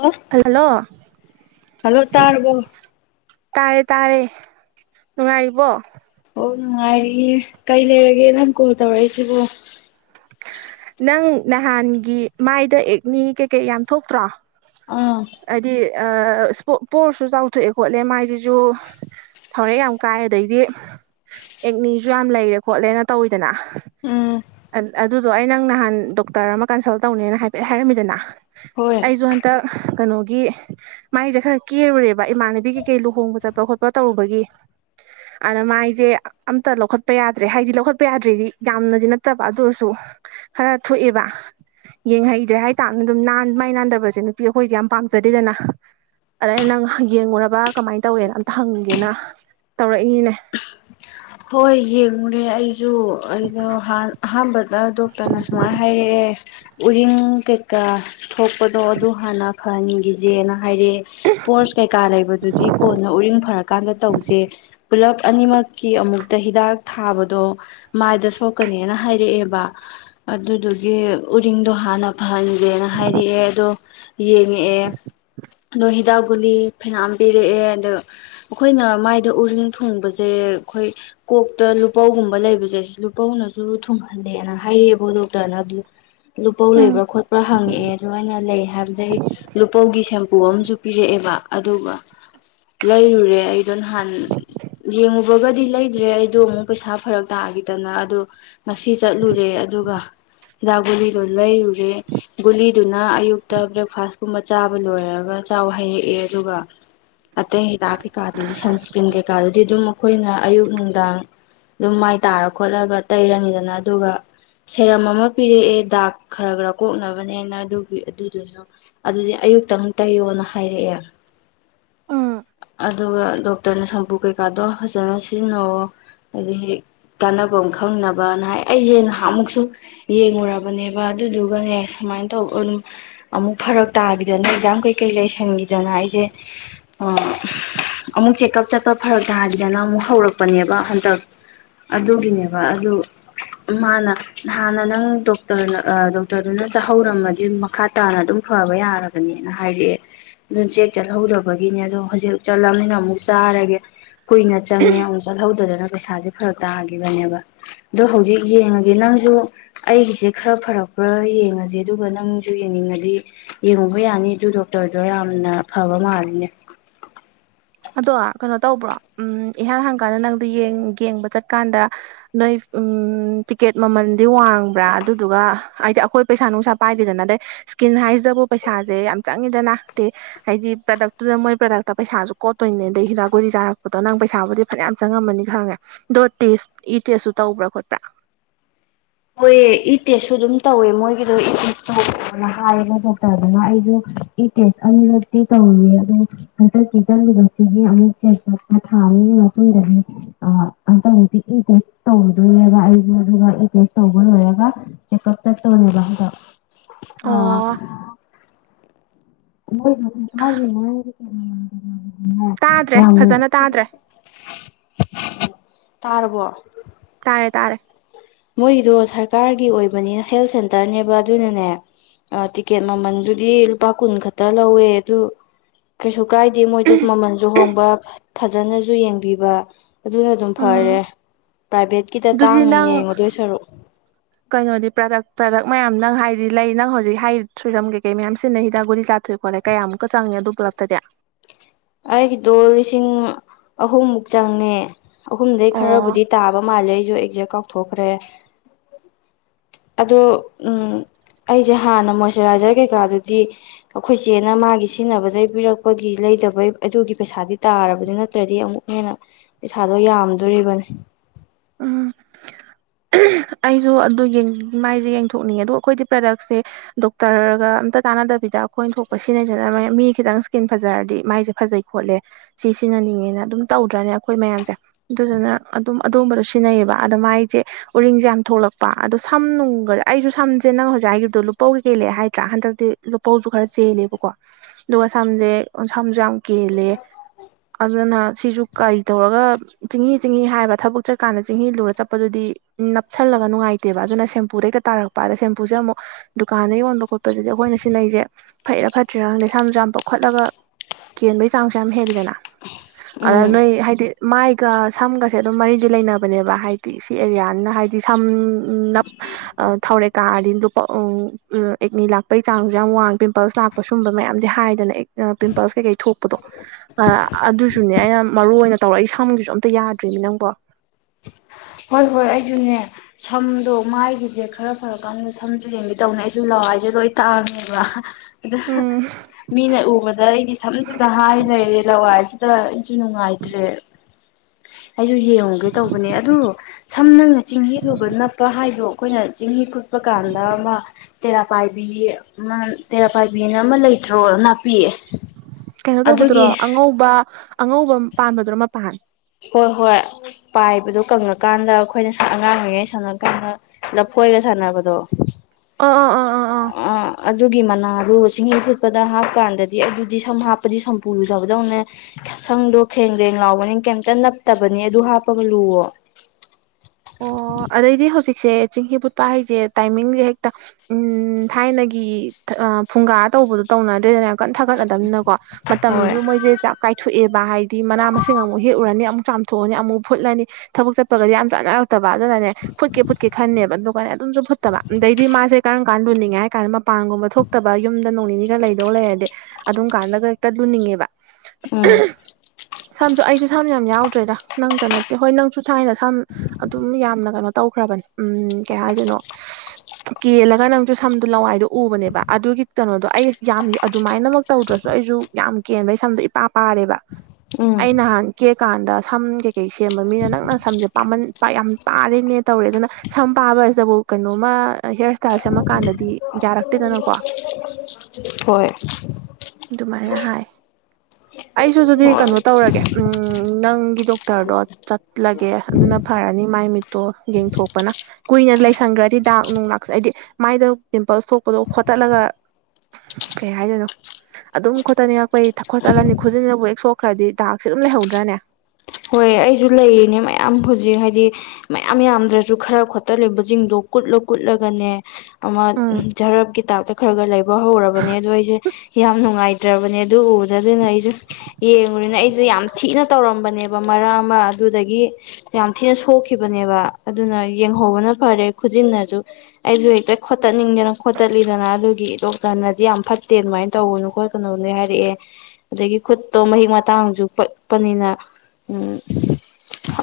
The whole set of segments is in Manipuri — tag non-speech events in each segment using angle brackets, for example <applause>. ꯑꯣ ꯍꯜꯂꯣ ꯍꯜꯂꯣ ꯇꯥꯔꯕꯣ ꯇꯥꯔꯦ ꯇꯥꯔꯦ ꯅꯨꯡꯉꯥꯏꯔꯤꯕꯣ ꯑꯣ ꯅꯨꯡꯉꯥꯏꯔꯤꯌꯦ ꯀꯩ ꯂꯩꯔꯒꯦ ꯅꯪ ꯀꯣꯜ ꯇꯧꯔꯛꯏꯁꯤꯕꯣ ꯅꯪ ꯅꯍꯥꯟꯒꯤ ꯃꯥꯏꯗ ꯑꯦꯛꯅꯤ ꯀꯩꯀꯩ ꯌꯥꯝ ꯊꯣꯛꯇ꯭ꯔꯣ ꯑꯥ ꯗꯤ ꯑ ꯄꯣꯁꯁꯨ ꯆꯥꯎꯊꯣꯛꯑꯦ ꯈꯣꯠꯂꯦ ꯃꯥꯏꯖꯤꯖꯨ ꯊꯥꯎꯔꯦꯛ ꯌꯥꯝ ꯀꯥꯏ ꯑꯗꯩꯗꯤ ꯑꯦꯛꯅꯤꯁꯨ ꯌꯥꯝ ꯂꯩꯔꯦ ꯈꯣꯠꯂꯦꯅ ꯇꯧꯋꯤꯗꯅ ꯎꯝ ꯑꯗꯨꯗꯣ ꯑꯩ ꯅꯪ ꯅꯍꯥꯟ ꯗꯣꯛꯇꯔ ꯑꯃ ꯀꯟꯁꯜ ꯇꯧꯅꯦꯅ ꯍꯥꯏꯐꯦꯠ ꯍꯥꯏꯔꯝꯃꯤꯗꯅ ꯍꯣꯏ ꯑꯩꯁꯨ ꯍꯟ ꯇꯛ ꯀꯩꯅꯣꯒꯤ ꯃꯥꯏꯁꯦ ꯈꯔ ꯀꯦꯔꯨꯔꯦꯕ ꯏꯃꯥꯟꯅꯕꯤ ꯀꯩꯀꯩ ꯂꯨꯍꯣꯡꯕ ꯆꯠꯄ ꯈꯣꯠꯄ ꯇꯧꯔꯨꯕꯒꯤ ꯑꯅ ꯃꯥꯏꯁꯦ ꯑꯝꯇ ꯂꯧꯈꯠꯄ ꯌꯥꯗ꯭ꯔꯦ ꯍꯥꯏꯗꯤ ꯂꯧꯈꯠꯄ ꯌꯥꯗ꯭ꯔꯦꯗꯤ ꯌꯥꯝꯅꯗꯤ ꯅꯠ ꯇꯕ ꯑꯗꯨ ꯑꯣꯏꯔꯁꯨ ꯈꯔ ꯊꯣꯛꯑꯦꯕ ꯌꯦꯡꯍꯩꯗ꯭ꯔꯦ ꯍꯥꯏꯇꯥꯝꯅꯤ ꯑꯗꯨꯝ ꯅꯥꯟ ꯃꯥꯏ ꯅꯥꯟꯗꯕꯁꯦ ꯅꯨꯄꯤ ꯑꯩꯈꯣꯏꯗꯤ ꯌꯥꯝ ꯄꯥꯝꯖꯗꯦꯗꯅ ꯑꯗꯥ ꯑꯩꯅ ꯅꯪ ꯌꯦꯡꯉꯨꯔꯕ ꯀꯃꯥꯏꯅ ꯇꯧꯋꯦꯅ ꯑꯝꯇ ꯍꯪꯒꯦꯅ ꯇꯧꯔꯛꯏꯅꯦ ꯍꯣꯏ ꯌꯦꯡꯉꯨꯔꯦ ꯑꯩꯁꯨ ꯑꯩꯅꯣ ꯍꯥꯟ ꯑꯍꯥꯟꯕ ꯑ ꯗꯣꯛꯇꯔꯅ ꯁꯨꯃꯥꯏꯅ ꯍꯥꯏꯔꯛꯑꯦ ꯎꯔꯤꯡ ꯀꯩꯀꯥ ꯊꯣꯛꯄꯗꯣ ꯑꯗꯨ ꯍꯥꯟꯅ ꯐꯍꯟꯒꯤꯁꯦꯅ ꯍꯥꯏꯔꯛꯑꯦ ꯄꯣꯔꯁ ꯀꯩꯀꯥ ꯂꯩꯕꯗꯨꯗꯤ ꯀꯣꯟꯅ ꯎꯔꯤꯡ ꯐꯔꯀꯥꯟꯗ ꯇꯧꯁꯦ ꯄꯨꯜꯂꯞ ꯑꯅꯤꯃꯛꯀꯤ ꯑꯃꯨꯛꯇ ꯍꯤꯗꯥꯛ ꯊꯥꯕꯗꯣ ꯃꯥꯏꯗ ꯁꯣꯛꯀꯅꯦꯅ ꯍꯥꯏꯔꯛꯑꯦꯕ ꯑꯗꯨꯗꯨꯒꯤ ꯎꯔꯤꯡꯗꯣ ꯍꯥꯟꯅ ꯐꯍꯟꯁꯦꯅ ꯍꯥꯏꯔꯛꯑꯦ ꯑꯗꯣ ꯌꯦꯡꯉꯛꯑꯦ ꯑꯗꯣ ꯍꯤꯗꯥꯛ ꯒꯨꯂꯤ ꯐꯅꯌꯥꯝ ꯄꯤꯔꯛꯑꯦ ꯑꯗꯣ ꯑꯩꯈꯣꯏꯅ ꯃꯥꯏꯗ ꯎꯔꯤꯡ ꯊꯨꯡꯕꯁꯦ ꯑꯩꯈꯣꯏ ꯀꯣꯛꯇ ꯂꯨꯄꯧꯒꯨꯝꯕ ꯂꯩꯕꯁꯦ ꯂꯨꯄꯧꯅꯁꯨ ꯊꯨꯡꯍꯟ ꯂꯦꯅ ꯍꯥꯏꯔꯛꯑꯦꯕꯣ ꯗꯣꯛꯇꯔꯅ ꯑꯗꯨ ꯂꯨꯄꯧ ꯎꯝ ꯂꯩꯕ꯭ꯔꯥ ꯈꯣꯠꯄ꯭ꯔꯥ ꯍꯪꯉꯛꯑꯦ ꯑꯗꯨ ꯑꯩꯅ ꯂꯩ ꯍꯥꯏꯕꯗꯒꯤ ꯂꯨꯄꯧꯒꯤ ꯁꯦꯝꯄꯨ ꯑꯃꯁꯨ ꯄꯤꯔꯛꯑꯦꯕ ꯑꯗꯨꯒ ꯂꯩꯔꯨꯔꯦ ꯑꯩꯗꯣ ꯅꯍꯥꯟ ꯌꯦꯡꯉꯨ ꯌꯦꯡꯉꯨꯕꯒꯗꯤ ꯂꯩꯗ꯭ꯔꯦ ꯑꯩꯗꯣ ꯑꯃꯨꯛ ꯄꯩꯁꯥ ꯐꯔꯛ ꯇꯥꯈꯤꯗꯅ ꯑꯗꯣ ꯉꯁꯤ ꯆꯠꯂꯨꯔꯦ ꯑꯗꯨꯒ ꯍꯤꯗꯥꯛ ꯒꯨꯂꯤꯗꯣ ꯂꯩꯔꯨꯔꯦ ꯒꯨꯂꯤꯗꯨꯅ ꯑꯌꯨꯛꯇ ꯕ꯭ꯔꯦꯛꯐꯥꯁꯀꯨꯝꯕ ꯆꯥꯕ ꯂꯣꯏꯔꯒ ꯆꯥꯎ ꯍꯩꯔꯛꯑꯦ ꯑꯗꯨꯒ ꯑꯇꯩ ꯍꯤꯗꯥꯛ ꯀꯩꯀꯥꯗꯨꯗꯤ ꯁꯟꯁꯀ꯭ꯔꯤꯟ ꯀꯩꯀꯥꯗꯨꯗꯤ ꯑꯗꯨꯝ ꯑꯩꯈꯣꯏꯅ ꯑꯌꯨꯛ ꯅꯨꯡꯗꯥꯡ ꯑꯗꯨꯝ ꯃꯥꯏ ꯇꯥꯔ ꯈꯣꯠꯂꯒ ꯇꯩꯔꯅꯤꯗꯅ ꯑꯗꯨꯒ ꯁꯦꯔꯝ ꯑꯃ ꯄꯤꯔꯛꯑꯦ ꯗꯥꯛ ꯈꯔ ꯈꯔ ꯀꯣꯛꯅꯕꯅꯦꯅ ꯑꯗꯨꯒꯤ ꯑꯗꯨꯗꯨꯁꯨ ꯑꯗꯨꯗꯤ ꯑꯌꯨꯛꯇꯪ ꯇꯩꯌꯣꯅ ꯍꯥꯏꯔꯛꯑꯦ ꯎꯝ ꯑꯗꯨꯒ ꯗꯣꯛꯇꯔꯅ ꯁꯝꯄꯨ ꯀꯩꯀꯥꯗꯣ ꯐꯖꯅ ꯁꯤꯖꯤꯟꯅꯧꯑꯣ ꯍꯥꯏꯗꯤ ꯀꯥꯟꯐꯝ ꯈꯪꯅꯕꯅ ꯍꯥꯏ ꯑꯩꯁꯦ ꯅꯍꯥꯟꯃꯨꯛꯁꯨ ꯌꯦꯡꯉꯨꯔꯕꯅꯦꯕ ꯑꯗꯨꯗꯨꯒꯅꯦ ꯁꯨꯃꯥꯏꯅ ꯇꯧ ꯑꯗꯨꯝ ꯑꯃꯨꯛ ꯐꯔꯛ ꯇꯥꯈꯤꯗꯅ ꯑꯦꯛꯖꯥꯝ ꯀꯩꯀꯩ ꯂꯩꯁꯟꯈꯤꯗꯅ ꯑꯩꯁꯦ ꯑꯃꯨꯛ ꯆꯦꯛꯑꯞ ꯆꯠꯄ ꯐꯔꯛꯛꯇ ꯍꯥꯏꯕꯤꯗꯅ ꯑꯃꯨꯛ ꯍꯧꯔꯛꯄꯅꯦꯕ ꯍꯟꯇꯛ ꯑꯗꯨꯒꯤꯅꯦꯕ ꯑꯗꯨ ꯃꯥꯅ ꯅꯍꯥꯟꯅ ꯅꯪ ꯗꯣꯛꯇꯔꯅ ꯗꯣꯛꯇꯔꯗꯨꯅ ꯆꯥꯍꯧꯔꯝꯃꯗꯤ ꯃꯈꯥ ꯇꯥꯅ ꯑꯗꯨꯝ ꯐꯕ ꯌꯥꯔꯕꯅꯦꯅ ꯍꯥꯏꯔꯛꯑꯦ ꯑꯗꯨꯅ ꯆꯦꯛ ꯆꯠꯍꯧꯗꯕꯒꯤꯅꯦ ꯑꯗꯣ ꯍꯧꯖꯤꯛ ꯆꯠꯂꯕꯅꯤꯅ ꯑꯃꯨꯛ ꯆꯥꯔꯒꯦ ꯀꯨꯏꯅ ꯆꯪꯉꯦ ꯑꯃꯨꯛ ꯆꯠꯍꯧꯗꯗꯅ ꯄꯩꯁꯥꯁꯦ ꯐꯔꯛ ꯇꯥꯈꯤꯕꯅꯦꯕ ꯑꯗꯣ ꯍꯧꯖꯤꯛ ꯌꯦꯡꯉꯒꯦ ꯅꯪꯁꯨ ꯑꯩꯒꯤꯁꯦ ꯈꯔ ꯐꯔꯛꯄ꯭ꯔꯥ ꯌꯦꯡꯉꯁꯦ ꯑꯗꯨꯒ ꯅꯪꯁꯨ ꯌꯦꯡꯅꯤꯡꯉꯗꯤ ꯌꯦꯡꯉꯨꯕ ꯌꯥꯅꯤ ꯑꯗꯨ ꯗꯣꯛꯇꯔꯗꯣ ꯌꯥꯝꯅ ꯐꯕ ꯃꯥꯜꯂꯤꯅꯦ ꯑꯗꯣ ꯀꯩꯅꯣ ꯇꯧꯕ꯭ꯔꯣ ꯎꯝ ꯏꯍꯥꯟ ꯍꯥꯟ ꯀꯥꯟꯗ ꯅꯪꯗꯣ ꯌꯦꯡ ꯌꯦꯡꯕ ꯆꯠꯀꯥꯟꯗ ꯅꯣꯏ ꯇꯤꯀꯦꯠ ꯃꯃꯜꯗꯤ ꯋꯥꯡꯕ꯭ꯔꯥ ꯑꯗꯨꯗꯨꯒ ꯍꯥꯏꯗꯤ ꯑꯩꯈꯣꯏ ꯄꯩꯁꯥ ꯅꯨꯡꯁꯥ ꯄꯥꯏꯗꯦꯗꯅ ꯑꯗꯩ ꯏꯁ꯭ꯀꯤꯟ ꯍꯥꯏꯁꯤꯇꯕꯨ ꯄꯩꯁꯥꯁꯦ ꯌꯥꯝ ꯆꯪꯉꯤꯗ ꯇꯦ ꯍꯥꯏꯗꯤ ꯄ꯭ꯔꯗꯛꯇꯨꯗ ꯃꯣꯏ ꯄ꯭ꯔꯗꯛꯇ ꯄꯩꯁꯥꯁꯨ ꯀꯣꯠꯇꯣꯏꯅꯦ ꯑꯗꯩ ꯍꯤꯗꯥꯛ ꯒꯨꯂꯤ ꯆꯥꯔꯄꯗꯣ ꯅꯪ ꯄꯩꯁꯥꯕꯨꯗꯤ ꯐꯅꯌꯥꯝ ꯆꯪꯉꯝꯃꯅꯤ ꯈꯪꯉꯦ ꯗꯣ ꯇꯦꯁ ꯏ ꯇꯦꯁꯁꯨ ꯇꯧꯕ꯭ꯔꯥ ꯈꯣꯠꯄ꯭ꯔꯥ ꯍꯣꯏꯌꯦ ꯏ ꯇꯦꯁꯁꯨ ꯑꯗꯨꯝ ꯇꯧꯋꯦ ꯃꯣꯏꯒꯤꯗꯣ ꯏ ꯇꯦꯁ ꯇꯧꯒꯅꯣꯅ ꯍꯥꯏꯌꯦꯕ ꯗꯣꯛꯇꯔꯗꯨꯅ ꯑꯩꯁꯨ ꯏꯇꯦꯁ ꯑꯅꯤꯔꯛꯇꯤ ꯇꯧꯔꯨꯔꯦ ꯑꯗꯨ ꯍꯟꯗꯛꯀꯤ ꯆꯠꯂꯨꯕꯁꯤꯒꯤ ꯑꯃꯨꯛ ꯆꯦꯛ ꯆꯠꯄ ꯊꯥ ꯑꯅꯤꯒꯤ ꯃꯇꯨꯡꯗꯗꯤ ꯑ ꯍꯟꯇꯛꯃꯨꯛꯇꯤ ꯏ ꯇꯦꯁ ꯇꯧꯗꯨꯏꯅꯦꯕ ꯑꯩꯖꯨ ꯑꯗꯨꯒ ꯏ ꯇꯦꯁ ꯇꯧꯕ ꯂꯣꯏꯔꯒ ꯆꯦꯛꯑꯞ ꯆꯠꯇꯧꯅꯦꯕ ꯍꯟꯗꯛ ꯑꯣ <unintelligible> ꯇꯥꯗ꯭ꯔꯦ ꯌꯥꯝ ꯐꯖꯅ ꯇꯥꯗ꯭ꯔꯦ <unintelligible> ꯇꯥꯔꯕꯣ ꯇꯥꯔꯦ ꯇꯥꯔꯦ ꯃꯣꯏꯒꯤꯗꯣ ꯁꯔꯀꯥꯔꯒꯤ ꯑꯣꯏꯕꯅꯤ ꯍꯦꯜꯠ ꯁꯦꯟꯇꯔꯅꯦꯕ ꯑꯗꯨꯅꯅꯦ ꯑ ꯇꯤꯛꯀꯦꯠ ꯃꯃꯜꯗꯨꯗꯤ ꯂꯨꯄꯥ ꯀꯨꯟ ꯈꯇ ꯂꯧꯋꯦ ꯑꯗꯨ ꯀꯩꯁꯨ ꯀꯥꯏꯗꯦ ꯃꯣꯏꯗꯨ ꯃꯃꯟꯁꯨ ꯍꯣꯡꯕ ꯐꯖꯅꯁꯨ ꯌꯦꯡꯕꯤꯕ ꯑꯗꯨꯅ ꯑꯗꯨꯝ ꯐꯔꯦ ꯎꯝ ꯄ꯭ꯔꯥꯏꯚꯦꯠꯀꯤꯗ ꯑꯗꯨꯗꯤ ꯇꯥꯡꯅ ꯅꯪ ꯌꯦꯡꯉꯨꯗꯣꯏ ꯁꯔꯨꯛ ꯀꯩꯅꯣꯗꯤ ꯄ꯭ꯔꯗꯛ ꯄ꯭ꯔꯗꯛ ꯃꯌꯥꯝ ꯅꯪ ꯍꯥꯏꯗꯤ ꯂꯩ ꯅꯪ ꯍꯧꯖꯤꯛ ꯍꯥꯏ ꯊ꯭ꯔꯤꯔꯝ ꯀꯩꯀꯩ ꯃꯌꯥꯝ ꯁꯤꯖꯤꯟꯅꯩ ꯍꯤꯗꯥꯛ ꯒꯨꯔꯤ ꯆꯥꯊꯣꯛ ꯄꯔꯩ ꯀꯌꯥꯃꯨꯛꯀ ꯆꯪꯉꯦ ꯑꯗꯨ ꯄꯨꯂꯞꯇꯗꯤ ꯑꯩꯒꯤꯗꯣ ꯂꯤꯁꯤꯡ ꯑꯍꯨꯝꯃꯨꯛ ꯆꯪꯉꯦ ꯑꯍꯨꯝꯗꯩ ꯑꯣ ꯈꯔꯕꯨꯗꯤ ꯇꯥꯕ ꯃꯥꯜꯂꯦ ꯑꯩꯖꯨ ꯑꯦꯛꯖꯦꯛ ꯀꯥꯎꯊꯣꯛꯈ꯭ꯔꯦ ꯑꯗꯣ ꯎꯝ ꯑꯩꯖꯦ ꯍꯥꯟꯅ ꯃꯣꯏꯆꯔꯥꯏꯖꯔ ꯀꯩꯀꯥꯗꯨꯗꯤ ꯑꯩꯈꯣꯏ ꯆꯦꯅ ꯃꯥꯒꯤ ꯁꯤꯖꯤꯟꯅꯕꯗꯩ ꯄꯤꯔꯛꯄꯒꯤ ꯂꯩꯗꯕꯩ ꯑꯗꯨꯒꯤ ꯄꯩꯁꯥꯗꯤ ꯇꯥꯔꯕꯗꯤ ꯅꯠꯇ꯭ꯔꯗꯤ ꯑꯃꯨꯛ ꯍꯦꯟꯅ ꯄꯩꯁꯥꯗꯣ ꯌꯥꯝꯗꯣꯔꯤꯕꯅꯤ ꯎꯝ ꯑꯩꯁꯨ ꯑꯗꯨ ꯌꯦꯡ ꯃꯥꯏꯁꯦ ꯌꯦꯡꯊꯣꯛꯅꯤꯡꯉꯦ ꯑꯗꯣ ꯑꯩꯈꯣꯏꯗꯤ ꯄ꯭ꯔꯗꯛꯁꯦ ꯗꯣꯛꯇꯔꯒ ꯑꯝꯇ ꯇꯥꯟꯅꯗꯕꯤꯗ ꯑꯩꯈꯣꯏꯅ ꯊꯣꯛꯄ ꯁꯤꯖꯤꯟꯅꯩꯗꯅ ꯃꯤ ꯈꯤꯇꯪ ꯏꯁꯀꯤꯟ ꯐꯖꯔꯗꯤ ꯃꯥꯏꯁꯦ ꯐꯖꯩ ꯈꯣꯠꯂꯦ ꯁꯤ ꯁꯤꯖꯤꯟꯅꯅꯤꯡꯉꯦꯅ ꯑꯗꯨꯝ ꯇꯧꯗ꯭ꯔꯅꯦ ꯑꯩꯈꯣꯏ ꯃꯌꯥꯝꯁꯦ ꯑꯗꯨꯗꯨꯅ ꯑꯗꯨꯝ ꯑꯗꯨꯝꯕꯗ ꯁꯤꯟꯅꯩꯌꯦꯕ ꯑꯗꯣ ꯃꯥꯏꯖꯦ ꯎꯔꯤꯡꯁꯦ ꯌꯥꯝ ꯊꯣꯛꯂꯛꯄ ꯑꯗꯣ ꯁꯝ ꯅꯨꯡꯒ ꯑꯩꯁꯨ ꯁꯝꯁꯦ ꯅꯪ ꯍꯧꯖꯤꯛ ꯍꯥꯏꯈꯤꯕꯗꯣ ꯂꯨꯄꯧ ꯀꯩ ꯀꯩ ꯂꯩ ꯍꯥꯏꯗ꯭ꯔꯥ ꯍꯟꯗꯛꯇꯤ ꯂꯨꯄꯧꯁꯨ ꯈꯔ ꯆꯦꯜꯂꯦꯕꯀꯣ ꯑꯗꯨꯒ ꯁꯝꯁꯦ ꯁꯝꯁꯨ ꯌꯥꯝ ꯀꯦꯜꯂꯦ ꯑꯗꯨꯅ ꯁꯤꯁꯨ ꯀꯔꯤ ꯇꯧꯔꯒ ꯆꯤꯡꯍꯤ ꯆꯤꯡꯍꯤ ꯍꯥꯏꯕ ꯊꯕꯛ ꯆꯠ ꯀꯥꯟꯗ ꯆꯤꯡꯍꯤ ꯂꯨꯔ ꯆꯠꯄꯗꯨꯗꯤ ꯅꯞꯁꯜꯂꯒ ꯅꯨꯡꯉꯥꯏꯇꯦꯕ ꯑꯗꯨꯅ ꯁꯦꯝꯄꯨꯗ ꯍꯦꯛꯇ ꯇꯥꯔꯛꯄ ꯑꯗ ꯁꯦꯝꯄꯨꯁꯦ ꯑꯃꯨꯛ ꯗꯨꯀꯥꯟꯗ ꯌꯣꯟꯕ ꯈꯣꯠꯄꯁꯤꯗꯤ ꯑꯩꯈꯣꯏꯅ ꯁꯤꯟꯅꯩꯁꯦ ꯐꯩꯔꯥ ꯐꯠꯇ꯭ꯔꯤꯔ ꯈꯪꯗꯦ ꯁꯝꯖꯦ ꯌꯥꯝ ꯄꯧꯈꯠꯂꯒ ꯀꯦꯟꯕꯩ ꯆꯥꯡꯁꯨ ꯌꯥꯝ ꯍꯦꯜꯂꯤꯗꯅ ꯑꯗ ꯎꯝ ꯅꯣꯏ ꯍꯥꯏꯗꯤ ꯃꯥꯏꯒ ꯁꯝꯒꯁꯦ ꯑꯗꯨꯝ ꯃꯔꯤ ꯗꯤ ꯂꯩꯅꯕꯅꯦꯕ ꯍꯥꯏꯗꯤ ꯁꯤ ꯑꯦꯔꯤꯌꯥꯅꯤꯅ ꯍꯥꯏꯗꯤ ꯁꯝ ꯅꯞ ꯑ ꯊꯥꯎꯔꯦꯛ ꯀꯥꯔꯗꯤ ꯂꯨꯄꯧ ꯎꯝ ꯑꯦꯛꯅꯤ ꯂꯥꯛꯄꯩ ꯆꯥꯡꯁꯨ ꯌꯥꯝ ꯋꯥꯡꯏ ꯄꯤꯝꯄꯜꯁ ꯂꯥꯛ ꯑꯁꯨꯝꯕ ꯃꯌꯥꯝꯗꯤ ꯍꯥꯏꯗꯅ ꯑꯦ ꯑ ꯄꯤꯝꯄꯜꯁ ꯀꯩꯀꯩ ꯊꯣꯛꯄꯗꯣ ꯑ ꯑꯗꯨꯁꯨꯅꯦ ꯑꯩꯅ ꯃꯔꯨ ꯑꯣꯏꯅ ꯇꯧꯔꯛꯏ ꯁꯝꯒꯤꯁꯨ ꯑꯝꯇ ꯌꯥꯗ꯭ꯔꯦꯃꯤ ꯅꯪꯕꯣ ꯍꯣꯏ ꯍꯣꯏ ꯑꯩꯁꯨꯅꯦ ꯁꯝꯗꯣ ꯃꯥꯏꯒꯤꯁꯦ ꯈꯔ ꯐꯔꯀꯥꯟꯗ ꯁꯝꯖꯦ ꯌꯦꯡꯒꯦ ꯇꯧꯅꯦ ꯑꯩꯁꯨ ꯂꯋꯥꯏꯁꯦ ꯂꯣꯏ ꯇꯥꯡꯉꯦꯕ ꯎꯝ <unintelligible> ꯃꯤꯅ ꯎꯕꯗ ꯑꯩꯒꯤ ꯁꯝꯖꯤꯇ ꯍꯥꯏ ꯂꯩꯔꯦ ꯂꯋꯥꯏꯁꯤꯗ ꯑꯩꯁꯨ ꯅꯨꯡꯉꯥꯏꯇ꯭ꯔꯦ ꯑꯩꯁꯨ ꯌꯦꯡꯉꯨꯒꯦ ꯇꯧꯕꯅꯦ ꯑꯗꯨ ꯁꯝ ꯅꯪꯅ ꯆꯤꯡꯍꯤꯂꯨꯕ ꯅꯞꯄ ꯍꯥꯏꯗꯣ ꯈꯣꯏꯅ ꯆꯤꯡꯍꯤ ꯐꯨꯠꯄ ꯀꯥꯟꯗ ꯑꯃ ꯇꯦꯔꯥ ꯄꯥꯏꯕꯤ ꯑꯃ ꯇꯦꯔꯥ ꯄꯥꯏꯕꯤꯅ ꯑꯃ ꯂꯩꯇ꯭ꯔꯣ ꯅꯥꯄꯤ ꯀꯩꯅꯣ ꯑꯗꯨꯒꯤ ꯇꯧꯕꯗꯨꯔꯣ ꯑꯉꯧꯕ ꯑꯉꯧꯕ ꯄꯥꯟꯕꯗꯨꯔꯣ ꯃꯄꯥꯟ ꯍꯣꯏ ꯍꯣꯏ ꯄꯥꯏꯕꯗꯣ ꯀꯪꯉꯀꯥꯟꯗ ꯑꯩꯈꯣꯏꯅ ꯁ ꯑꯉꯥꯡ ꯑꯣꯏꯔꯤꯉꯩ ꯁꯪꯉꯀꯥꯟꯗ ꯂꯐꯣꯏꯒ ꯁꯥꯟꯅꯕꯗꯣ ꯑꯥ ꯑꯥ ꯑꯥ ꯑꯥ ꯑꯥ ꯑ ꯑꯗꯨꯒꯤ ꯃꯅꯥꯗꯨ ꯆꯤꯡꯍꯤ ꯐꯨꯠꯄꯗ ꯍꯥꯞꯀꯥꯟꯗꯗꯤ ꯑꯗꯨꯗꯤ ꯁꯝ ꯍꯥꯞꯄꯗꯤ ꯁꯝꯄꯨ ꯂꯨꯖꯕꯗꯧꯅꯦ ꯁꯪꯗꯣ ꯈ꯭ꯔꯦꯡꯗ꯭ꯔꯦꯡ ꯂꯥꯎꯕꯅꯤ ꯀꯩꯝꯇ ꯅꯞꯇꯕꯅꯤ ꯑꯗꯨ ꯍꯥꯞꯄꯒ ꯂꯨꯑꯣ ꯑꯣ ꯑꯗꯩꯗꯤ ꯍꯧꯖꯤꯛꯁꯦ ꯆꯦꯡꯍꯤ ꯐꯨꯠꯄ ꯍꯥꯏꯁꯦ ꯇꯥꯏꯃꯤꯡꯁꯦ ꯍꯦꯛꯇ ꯎꯝ ꯊꯥꯏꯅꯒꯤ ꯑ ꯐꯨꯡꯒꯥ ꯇꯧꯕꯗꯣ ꯇꯧꯅꯗ꯭ꯔꯦꯗꯅ ꯌꯥꯝ ꯀꯟꯅ ꯊꯥꯒꯠꯅꯗꯕꯅꯤꯅ ꯀꯣ ꯍꯣꯏ ꯃꯇꯝꯁꯨ ꯃꯣꯏꯁꯦ ꯆꯥꯛ ꯀꯥꯏꯊꯣꯛꯑꯦꯕ ꯍꯥꯏꯗꯤ ꯃꯅꯥ ꯃꯁꯤꯡ ꯑꯃꯨꯛ ꯍꯦꯛꯎꯔꯅꯤ ꯑꯃꯨꯛ ꯆꯥꯝꯊꯣꯛꯑꯅꯤ ꯑꯃꯨꯛ ꯐꯨꯠꯂꯅꯤ ꯊꯕꯛ ꯆꯠꯄꯒꯁꯦ ꯌꯥꯝ ꯆꯥꯟꯅꯔꯛ ꯐꯨꯠꯇꯕ ꯑꯗꯨꯅꯅꯦ ꯐꯨꯠꯀꯦ ꯐꯨꯠꯀꯦ ꯈꯟꯅꯦꯕ ꯑꯗꯨꯒꯅꯦ ꯑꯗꯨꯝꯁꯨ ꯐꯨꯠꯇꯕ ꯑꯗꯩꯗꯤ ꯃꯥꯁꯦ ꯀꯔꯝ ꯀꯥꯟꯗ ꯂꯨꯜꯂꯤꯅꯤꯡꯉꯦ ꯍꯥꯏ ꯀꯥꯟꯗ ꯃꯄꯥꯟꯒꯨꯝꯕ ꯊꯣꯛꯇꯕ ꯌꯨꯝꯗ ꯅꯣꯡ ꯅꯤꯅꯤꯒ ꯂꯩꯗꯧ ꯂꯩꯔꯗꯤ ꯑꯗꯨꯝ ꯀꯥꯟꯗꯒ ꯍꯦꯛꯇ ꯂꯨꯅꯤꯡꯉꯦꯕ ꯎꯝ ꯁꯝꯁꯨ ꯑꯩꯁꯨ ꯁꯝ ꯌꯥꯝ ꯌꯥꯎꯗ꯭ꯔꯦꯗ ꯅꯪꯇ ꯅꯠꯇꯦ ꯍꯣꯏ ꯅꯪꯁꯨ ꯊꯥꯏꯅ ꯁꯝ ꯑꯗꯨꯝ ꯌꯥꯝ ꯅꯀꯩꯅꯣ ꯇꯧꯈ꯭ꯔꯕꯅꯦ ꯎꯝ ꯀꯩ ꯍꯥꯏꯗꯣꯏꯅꯣ ꯀꯦꯜꯂꯒ ꯅꯪꯁꯨ ꯁꯝꯗꯣ ꯂꯋꯥꯏꯗꯣ ꯎꯕꯅꯦꯕ ꯑꯗꯨꯒꯤ ꯀꯩꯅꯣꯗꯣ ꯑꯩ ꯌꯥꯝ ꯑꯗꯨꯃꯥꯏꯅꯃꯛ ꯇꯧꯗ꯭ꯔꯁꯨ ꯑꯩꯁꯨ ꯌꯥꯝ ꯀꯦꯟꯕꯩ ꯁꯝꯗꯣ ꯏꯄꯥ ꯄꯥꯔꯦꯕ ꯎꯝ ꯑꯩ ꯅꯍꯥꯟ ꯀꯦꯛ ꯀꯥꯟꯗ ꯁꯝ ꯀꯩꯀꯩ ꯁꯦꯝꯕ ꯃꯤꯅ ꯅꯪꯅ ꯁꯝꯁꯦ ꯄꯥꯝꯃꯟ ꯌꯥꯝ ꯄꯥꯔꯦꯅꯦ ꯇꯧꯔꯦ ꯑꯗꯨꯅ ꯁꯝ ꯄꯥꯕꯕꯁꯤꯗꯕꯨ ꯀꯩꯅꯣꯃ ꯍꯤꯌꯔ ꯏꯁ꯭ꯇꯥꯏꯜ ꯁꯦꯝꯃꯀꯥꯟꯗꯗꯤ ꯌꯥꯔꯛꯇꯦꯗꯅꯀꯣ <unintelligible> ꯍꯣꯏ ꯑꯗꯨꯃꯥꯏꯅ ꯍꯥꯏ ꯑꯩꯁꯨ ꯑꯗꯨꯗꯤ ꯀꯩꯅꯣ ꯇꯧꯔꯒꯦ ꯎꯝ ꯅꯪꯒꯤ ꯗꯣꯛꯇꯔꯗꯣ ꯆꯠꯂꯒꯦ ꯑꯗꯨꯅ ꯐꯔꯅꯤ ꯃꯥꯏ ꯃꯤꯠꯇꯣ ꯌꯦꯡꯊꯣꯛꯄꯅ ꯀꯨꯏꯅ ꯂꯩꯁꯟꯈ꯭ꯔꯗꯤ ꯗꯥꯛ ꯅꯨꯡ ꯂꯥꯛꯁ ꯍꯥꯏꯗꯤ ꯃꯥꯏꯗ ꯄꯤꯝꯄꯜꯁ ꯊꯣꯛꯄꯗꯣ ꯈꯣꯠꯇꯠꯂꯒ ꯀꯩ ꯍꯥꯏꯗꯨꯅꯣ ꯑꯗꯨꯝ ꯈꯣꯠꯇꯠ ꯅꯤꯛꯉꯛꯄꯩ ꯈꯣꯠꯇꯠꯂꯅꯤ ꯈꯨꯖꯤꯟꯁꯤꯅꯕꯨ ꯍꯦꯛ ꯁꯣꯛꯈ꯭ꯔꯗꯤ ꯗꯛꯁꯦ ꯑꯗꯨꯝ ꯂꯩꯍꯧꯗ꯭ꯔꯅꯦ ꯍꯣꯏ ꯑꯩꯁꯨ ꯂꯩꯔꯤꯅꯦ ꯃꯌꯥꯝ ꯍꯧꯖꯤꯛ ꯍꯥꯏꯗꯤ ꯃꯌꯥꯝ ꯌꯥꯝꯗ꯭ꯔꯁꯨ ꯈꯔ ꯈꯣꯠꯇꯠ ꯂꯩꯕꯁꯤꯡꯗꯣ ꯀꯨꯠꯂ ꯀꯨꯠꯂꯒꯅꯦ ꯑꯃ ꯎꯝ ꯖꯔꯞꯀꯤ ꯇꯥꯏꯞꯇ ꯈꯔ ꯈꯔ ꯂꯩꯕ ꯍꯧꯔꯕꯅꯦ ꯑꯗꯣ ꯑꯩꯁꯦ ꯌꯥꯝ ꯅꯨꯡꯉꯥꯏ ꯎꯠꯇ꯭ꯔꯕꯅꯦ ꯑꯗꯨ ꯎꯗ꯭ꯔꯗꯅ ꯑꯩꯁꯨ ꯌꯦꯡꯉꯨꯔꯤꯅ ꯑꯩꯁꯦ ꯌꯥꯝ ꯊꯤꯅ ꯇꯧꯔꯝꯕꯅꯦꯕ ꯃꯔꯛ ꯑꯃ ꯑꯗꯨꯗꯒꯤ ꯌꯥꯝ ꯊꯤꯅ ꯁꯣꯛꯈꯤꯕꯅꯦꯕ ꯑꯗꯨꯅ ꯌꯦꯡꯍꯧꯕꯅ ꯐꯔꯦ ꯈꯨꯖꯤꯟꯅꯁꯨ ꯑꯩꯁꯨ ꯍꯦꯛꯇ ꯈꯣꯠꯇꯠꯅꯤꯡꯗꯦꯅ ꯈꯣꯠꯇꯠꯂꯤꯗꯅ ꯑꯗꯨꯒꯤ ꯗꯣꯛꯇꯅꯗꯤ ꯌꯥꯝ ꯐꯠꯇꯦ ꯑꯗꯨꯃꯥꯏꯅ ꯇꯧꯕꯅꯨ ꯈꯣꯠ ꯀꯩꯅꯣꯅꯦ ꯍꯥꯏꯔꯛꯑꯦ ꯑꯗꯨꯗꯒꯤ ꯈꯨꯠꯇꯣ ꯃꯍꯤꯛ ꯃꯇꯥꯡꯁꯨ ꯄꯛꯄꯅꯤꯅ ꯎꯝ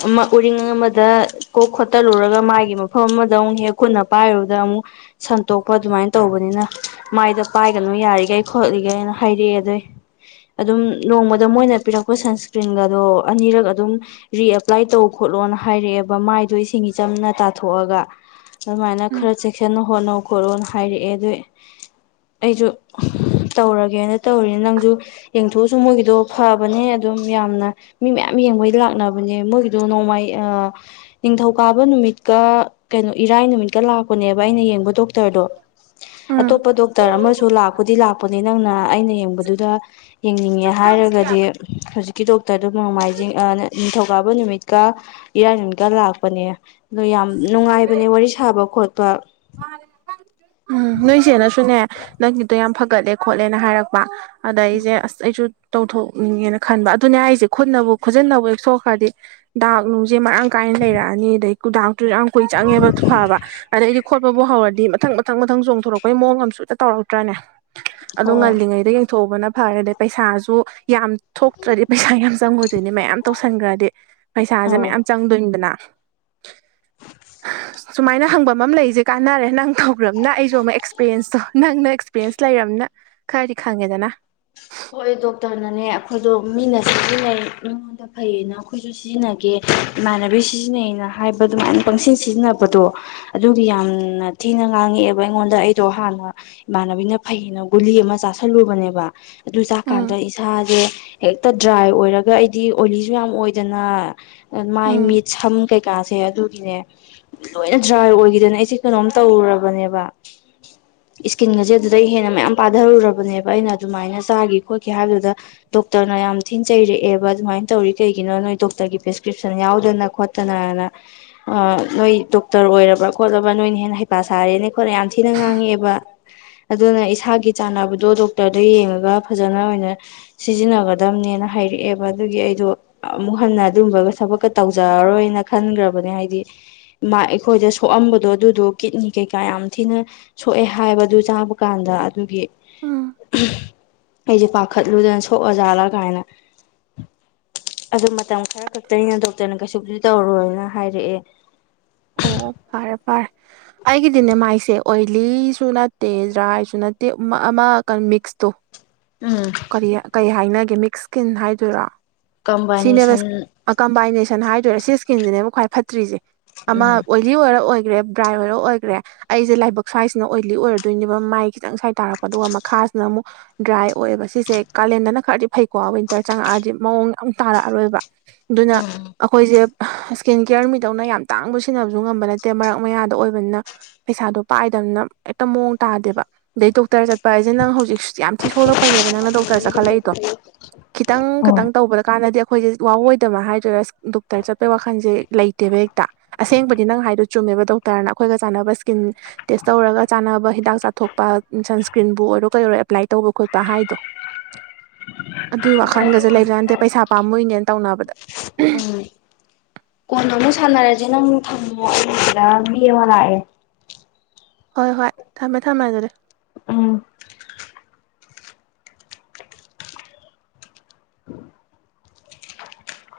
ꯑꯃ ꯎꯔꯤꯡ ꯑꯃꯗ ꯀꯣꯛ ꯈꯣꯠꯇꯂꯨꯔꯒ ꯃꯥꯒꯤ ꯃꯐꯝ ꯑꯃꯗ ꯑꯃꯨꯛ ꯍꯦꯛ ꯈꯨꯠꯅ ꯄꯥꯏꯔꯨꯕꯗ ꯑꯃꯨꯛ ꯁꯟꯇꯣꯛꯄ ꯑꯗꯨꯃꯥꯏꯟ ꯇꯧꯕꯅꯤꯅ ꯃꯥꯏꯗ ꯄꯥꯏꯒꯅꯨ ꯌꯥꯔꯤꯈꯩ ꯈꯣꯠꯂꯤꯒꯩꯅ ꯍꯥꯏꯔꯛꯑꯦ ꯑꯗꯨꯏ ꯑꯗꯨꯝ ꯅꯣꯡꯃꯗ ꯃꯣꯏꯅ ꯄꯤꯔꯛꯄ ꯁꯟꯁ ꯏꯁꯔꯤꯒꯗꯣ ꯑꯅꯤꯔꯛ ꯑꯗꯨꯝ ꯔꯤꯑꯄ꯭ꯂꯥꯏ ꯇꯧ ꯈꯣꯠꯂꯣꯅ ꯍꯥꯏꯔꯛꯑꯦꯕ ꯃꯥꯏ ꯑꯗꯨ ꯏꯁꯤꯡꯆꯝꯅ ꯇꯥꯊꯣꯛꯑꯒ ꯑꯗꯨꯃꯥꯏꯅ ꯈꯔ ꯆꯦꯛ ꯄꯦꯛꯁꯟꯅ ꯍꯣꯠꯅꯧ ꯈꯣꯠꯂꯣꯅ ꯍꯥꯏꯔꯛꯑꯦ ꯑꯗꯨꯏ ꯑꯩꯁꯨ ꯇꯧꯔꯒꯦꯅ ꯇꯧꯔꯤꯅꯤ ꯅꯪꯁꯨ ꯌꯦꯡꯊꯣꯛꯎꯆꯣ ꯃꯣꯏꯒꯤꯗꯣ ꯐꯕꯅꯦ ꯑꯗꯨꯝ ꯌꯥꯝꯅ ꯃꯤ ꯃꯌꯥꯝ ꯌꯦꯡꯕꯩꯗ ꯂꯥꯛꯅꯕꯅꯦ ꯃꯣꯏꯒꯤꯗꯣ ꯅꯣꯡꯃꯥꯏ ꯑ ꯅꯤꯡꯊꯧꯀꯥꯕ ꯅꯨꯃꯤꯠꯀ ꯀꯩꯅꯣ ꯏꯔꯥꯏ ꯅꯨꯃꯤꯠꯀ ꯂꯥꯛꯄꯅꯦꯕ ꯑꯩꯅ ꯌꯦꯡꯕ ꯗꯣꯛꯇꯔꯗꯣ ꯎꯝ ꯑꯇꯣꯞꯄ ꯗꯣꯛꯇꯔ ꯑꯃꯁꯨ ꯂꯥꯛꯄꯨꯗꯤ ꯂꯥꯛꯄꯅꯦ ꯅꯪꯅ ꯑꯩꯅ ꯌꯦꯡꯕꯗꯨꯗ ꯌꯦꯡꯅꯤꯡꯉꯦ ꯍꯥꯏꯔꯒꯗꯤ ꯍꯧꯖꯤꯛꯀꯤ ꯗꯣꯛꯇꯔ ꯅꯣꯡꯃꯥꯏꯖꯤꯡ ꯑꯥ ꯅꯤꯡꯊꯧꯀꯥꯕ ꯅꯨꯃꯤꯠꯀ ꯏꯔꯥꯏ ꯅꯨꯃꯤꯠꯀ ꯂꯥꯛꯄꯅꯦ ꯗꯣ ꯌꯥꯝ ꯅꯨꯡꯉꯥꯏꯕꯅꯦ ꯋꯥꯔꯤ ꯁꯥꯕ ꯈꯣꯠꯄ ꯎꯝ ꯅꯣꯏꯁꯦꯅꯁꯨꯅꯦ ꯅꯪꯒꯤꯗꯣ ꯌꯥꯝ ꯐꯒꯠꯂꯦ ꯈꯣꯠꯂꯦꯅ ꯍꯥꯏꯔꯛꯄ ꯑꯗ ꯑꯩꯖꯦ ꯑꯁ ꯑꯩꯖꯨ ꯇꯧꯊꯣꯛꯅꯤꯡꯉꯦꯅ ꯈꯟꯕ ꯑꯗꯨꯅꯦ ꯍꯥꯏꯖꯦ ꯈꯨꯠꯅꯕꯨ ꯈꯨꯠꯖꯤꯟꯅꯕꯨ ꯍꯦꯛ ꯁꯣꯛꯈ꯭ꯔꯗꯤ ꯗꯥꯛ ꯅꯨꯡꯖꯦ ꯃꯔꯥꯡ ꯀꯥꯏꯅ ꯂꯩꯔꯛꯑꯅꯤ ꯑꯗꯩ ꯀꯨꯗꯥ ꯇꯨ ꯌꯥꯝ ꯀꯨꯏ ꯆꯪꯉꯦꯕ ꯐꯕ ꯑꯗꯩꯗꯤ ꯈꯣꯠꯄꯕꯨ ꯍꯧꯔꯗꯤ ꯃꯊꯪ ꯃꯊꯪ ꯃꯊꯪ ꯆꯣꯡꯊꯣꯔꯛꯄꯒꯤ ꯃꯑꯣꯡ ꯑꯃꯁꯨ ꯇꯧꯔꯛꯇ꯭ꯔꯥꯅꯦ ꯑꯗꯣ ꯍꯣꯏ ꯉꯜꯂꯤꯉꯩꯗ ꯌꯦꯡꯊꯣꯛꯎꯕꯅ ꯐꯔꯦꯗ ꯄꯩꯁꯥꯁꯨ ꯌꯥꯝ ꯊꯣꯛꯇ꯭ꯔꯗꯤ ꯄꯩꯁꯥ ꯌꯥꯝ ꯆꯪꯉꯣꯏꯗꯣꯏꯅꯦ ꯃꯌꯥꯝ ꯇꯧꯁꯟꯈ꯭ꯔꯗꯤ ꯄꯩꯁꯥꯖꯦ ꯑꯧ ꯃꯌꯥꯝ ꯆꯪꯗꯣꯏꯅꯤꯗꯅ ꯁꯨꯃꯥꯏꯅ ꯍꯪꯐꯝ ꯑꯃ ꯂꯩꯖꯦ ꯀꯥꯟꯅꯔꯦ ꯅꯪ ꯎ꯭ꯔꯔꯕꯅ ꯑꯩꯁꯨ ꯑꯃꯨꯛ ꯑꯦꯛꯁꯄꯤꯔꯌꯦꯦꯟꯁꯇꯣ ꯅꯪꯅ ꯑꯦꯛꯁꯄꯤꯔꯌꯦꯦꯟꯁ ꯂꯩꯔꯕꯝꯅ ꯈꯔꯗꯤ ꯈꯪꯉꯦꯗꯅ ꯍꯣꯏ ꯗꯣꯛꯇꯔꯅꯅꯦ ꯑꯩꯈꯣꯏꯗꯣ ꯃꯤꯅ ꯁꯤꯖꯤꯟꯅꯩ ꯃꯤꯉꯣꯟꯗ ꯐꯩꯌꯦꯅ ꯑꯩꯈꯣꯏꯁꯨ ꯁꯤꯖꯤꯟꯅꯒꯦ ꯏꯃꯥꯟꯅꯕꯤ ꯁꯤꯖꯤꯟꯅꯩꯩꯅ ꯍꯥꯏꯕ ꯑꯗꯨꯃꯥꯏꯅ ꯄꯪꯁꯤꯟ ꯁꯤꯖꯤꯟꯅꯕꯗꯣ ꯑꯗꯨꯒꯤ ꯌꯥꯝꯅ ꯊꯤꯅ ꯉꯥꯡꯉꯛꯑꯦꯕ ꯑꯩꯉꯣꯟꯗ ꯑꯩꯗꯣ ꯍꯥꯟꯅ ꯏꯃꯥꯟꯅꯕꯤꯅ ꯐꯩꯌꯦꯅ ꯒꯨꯂꯤ ꯑꯃ ꯆꯥꯥꯁꯜꯂꯨꯕꯅꯦꯕ ꯑꯗꯨ ꯆꯥꯛꯀꯥꯟꯗ ꯎꯝ ꯏꯁꯥꯖꯦ ꯍꯦꯛꯇ ꯗ꯭ꯔꯥꯏ ꯑꯣꯏꯔꯒ ꯑꯩꯗꯤ ꯑꯣꯂꯤꯁꯖꯨ ꯌꯥꯝ ꯑꯣꯏꯗꯅ ꯃꯥꯏ ꯎꯝ ꯃꯤꯠꯁꯝ ꯀꯩꯀꯥꯁꯦ ꯑꯗꯨꯒꯤꯅꯦ ꯂꯣꯏꯅ ꯗ꯭ꯔꯥꯏ ꯑꯣꯏꯒꯤꯗꯅ ꯑꯩꯁꯦ ꯀꯩꯅꯣꯝ ꯇꯧꯔꯨꯔꯕꯅꯦꯕ ꯏꯁꯀꯤꯟꯒꯁꯦ ꯑꯗꯨꯗꯩ ꯍꯦꯟꯅ ꯃꯌꯥꯝ ꯄꯥꯗꯔꯨꯔꯕꯅꯦꯕ ꯑꯩꯅ ꯑꯗꯨꯃꯥꯏꯅ ꯆꯥꯒꯤ ꯈꯣꯠꯀꯤ ꯍꯥꯏꯕꯗꯨꯗ ꯗꯣꯛꯇꯔꯅ ꯌꯥꯝ ꯊꯤꯟꯆꯩꯔꯛꯑꯦꯕ ꯑꯗꯨꯃꯥꯏꯅ ꯇꯧꯔꯤ ꯀꯩꯒꯤꯅꯣ ꯅꯣꯏ ꯗꯣꯛꯇꯔꯒꯤ ꯄ꯭ꯔꯦꯁꯀ꯭ꯔꯤꯞꯁꯟ ꯌꯥꯎꯗꯅ ꯈꯣ ꯇꯅꯥꯅ ꯑꯥ ꯅꯣꯏ ꯗꯣꯛꯇꯔ ꯑꯣꯏꯔꯕ ꯈꯣꯠꯂꯕꯥ ꯅꯣꯏꯅ ꯍꯦꯟꯅ ꯍꯩꯄ ꯁꯥꯔꯦꯅ ꯈꯣꯠꯂꯦ ꯌꯥꯝ ꯊꯤꯅ ꯉꯥꯡꯉꯛꯑꯦꯕ <inaudible> ꯑꯗꯨꯅ ꯏꯁꯥꯒꯤ ꯆꯥꯟꯅꯕꯗꯣ ꯗꯣꯛꯇꯔꯗ ꯌꯦꯡꯉꯒ ꯐꯖꯅ ꯑꯣꯏꯅ ꯁꯤꯖꯤꯟꯅꯒꯗꯝꯅꯦꯅ ꯍꯥꯏꯔꯛꯑꯦꯕ ꯑꯗꯨꯒꯤ ꯑꯩꯗꯣ ꯑꯃꯨꯛ ꯍꯟꯅ ꯑꯗꯨꯝꯕ ꯊꯕꯛꯀ ꯇꯧꯖꯔꯔꯣꯏꯅ ꯈꯟꯒꯔꯕꯅꯦ ꯍꯥꯏꯗꯤ ꯃꯥ ꯑꯩꯈꯣꯏꯗ ꯁꯣꯛꯑꯝꯕꯗꯣ ꯑꯗꯨꯗꯣ ꯀꯤꯠꯅꯤ ꯀꯩꯀꯥ ꯌꯥꯝ ꯊꯤꯅ ꯁꯣꯛꯑꯦ ꯍꯥꯏꯕꯗꯨ ꯆꯥꯕ ꯀꯥꯟꯗ ꯑꯗꯨꯒꯤ ꯎꯝ ꯑꯩꯖꯦ ꯄꯥꯈꯠꯂꯨꯗꯅ ꯁꯣꯛꯑꯖꯥꯠꯂ ꯀꯥꯏꯅ ꯑꯗ ꯃꯇꯝ ꯈꯔ ꯈꯛꯇꯅꯤꯅ ꯗꯣꯛꯇꯔꯅ ꯀꯩꯁꯨꯕꯨꯗꯤ ꯇꯧꯔꯣꯏꯅ ꯍꯥꯏꯔꯛꯑꯦ ꯑꯣ ꯐꯔꯦ ꯐꯔꯦ ꯑꯩꯒꯤꯗꯤꯅꯦ ꯃꯥꯏꯁꯦ ꯑꯣꯏꯂꯤꯁꯨ ꯅꯠꯇꯦ ꯗ꯭ꯔꯥꯏꯁꯨ ꯅꯠꯇꯦ ꯑꯃ ꯀ ꯃꯤꯛꯁꯇꯣ ꯎꯝ ꯀꯔꯤ ꯀꯔꯤ ꯍꯥꯏꯅꯒꯦ ꯃꯤꯛꯁ ꯁꯀꯤꯟ ꯍꯥꯏꯗꯨꯏꯔꯣ ꯁꯤꯅꯦꯕ ꯀꯝꯕꯥꯏꯅꯦꯁꯟ ꯀꯝꯕꯥꯏꯅꯦꯁꯟ ꯍꯥꯏꯗꯣꯏꯔꯥ ꯁꯤ ꯁ꯭ꯀꯤꯟꯖꯤꯅꯦꯕ ꯈ꯭ꯋꯥꯏ ꯐꯠꯇ꯭ꯔꯤꯖꯦ ꯑꯃ ꯎꯝ ꯑꯣꯏꯂꯤ ꯑꯣꯏꯔ ꯑꯣꯏꯒ꯭ꯔꯦ ꯗꯔꯥꯏ ꯑꯣꯏꯔ ꯑꯣꯏꯒ꯭ꯔꯦ ꯑꯩꯖꯦ ꯂꯥꯏꯕꯛ ꯁ꯭ꯋꯥꯏꯁꯤꯅ ꯑꯣꯏꯂꯤ ꯑꯣꯏꯔꯗꯣꯏꯅꯦꯕ ꯃꯥꯏ ꯈꯤꯇꯪ ꯁ꯭ꯋꯥꯏ ꯇꯥꯔꯛꯄ ꯑꯗꯨꯒ ꯃꯈꯥꯁꯤꯅ ꯑꯃꯨꯛ ꯗ꯭ꯔꯥꯏ ꯑꯣꯏꯑꯦꯕ ꯁꯤꯁꯦ ꯀꯥꯂꯦꯟꯗꯅ ꯈꯔꯗꯤ ꯐꯩꯀꯣ ꯋꯤꯟꯇꯔ ꯆꯪꯉꯛꯑꯗꯤ ꯃꯑꯣꯡ ꯌꯥꯝ ꯇꯥꯔꯛꯑꯔꯣꯏꯕ ꯗꯨꯅ ꯎꯝ ꯑꯈꯣꯏꯖꯦ ꯏꯁꯀꯤꯟ ꯀꯤꯌꯔ ꯃꯤꯗꯧꯅ ꯌꯥꯝ ꯇꯥꯡꯕ ꯁꯥꯟꯅꯕ ꯖꯨꯠ ꯉꯝꯕ ꯅꯠꯇꯦ ꯃꯔꯛ ꯃꯌꯥꯗ ꯑꯣꯏꯕꯅꯤꯅ ꯄꯩꯁꯥꯗꯣ ꯄꯥꯏꯗꯕꯅ ꯍꯦꯛꯇ ꯃꯑꯣꯡ ꯇꯥꯗꯦꯕ ꯑꯗꯩ ꯗꯣꯛꯇꯔ ꯆꯠ ꯄ ꯍꯥꯏꯖꯦ ꯅꯪ ꯍꯧꯖꯤꯛ ꯌꯥꯝ ꯊꯤ ꯁꯣꯛꯂꯛꯄꯩꯅꯦꯕ ꯅꯪꯅ ꯗꯣꯛꯇꯔ ꯆꯠꯈꯠꯂꯛꯏꯗꯣ ꯈꯤꯇꯪ ꯎꯝ ꯈꯇꯪ ꯇꯧꯕꯗ ꯀꯥꯟꯗꯗꯤ ꯑꯩꯈꯣꯏꯖꯦ ꯋꯥꯑꯣꯏꯗꯕ ꯍꯥꯏꯗꯣꯏꯔꯥ ꯗꯣꯛꯇꯔ ꯆꯠꯄꯒꯤ ꯋꯥꯈꯜꯖꯦ ꯂꯩꯇꯦꯕ ꯍꯦꯛ ꯇ ꯑꯁꯦꯡꯕꯗꯤ ꯅꯪ ꯍꯥꯏꯗꯣ ꯆꯨꯝꯃꯦꯕ ꯗꯣꯛꯇꯔꯅ ꯑꯩꯈꯣꯏꯒ ꯆꯥꯟꯅꯕ ꯁ꯭ꯀꯤꯟ ꯇꯦꯁ ꯇꯧꯔꯒ ꯆꯥꯅꯕ ꯍꯤꯗꯥꯛ ꯆꯥꯊꯣꯛꯄ ꯁꯟꯁꯀ꯭ꯔꯤꯟꯕꯨ ꯑꯣꯏꯔꯣ ꯀꯩ ꯑꯣꯏꯔꯣ ꯑꯦꯄ꯭ꯂꯥꯏ ꯇꯧꯕ ꯈꯣꯠꯄ ꯍꯥꯏꯗꯣ ꯑꯗꯨꯏ ꯋꯥꯈꯜꯒꯖꯦ ꯂꯩꯕꯖꯥꯠ ꯅꯠꯇꯦ ꯄꯩꯁꯥ ꯄꯥꯝꯃꯨꯏꯅꯦꯅ ꯇꯧꯅꯕꯗ ꯀꯣꯟꯅ ꯑꯃꯨꯛ ꯁꯥꯟꯅꯔꯖꯦ ꯅꯪ ꯊꯝꯃꯣ ꯑꯩ ꯁꯤꯗ ꯃꯤ ꯑꯃ ꯂꯥꯛꯑꯦ ꯍꯣꯏ ꯍꯣꯏ ꯊꯝꯃꯦ ꯊꯝꯃꯦ ꯑꯗꯨꯗꯤ ꯎꯝ ꯎ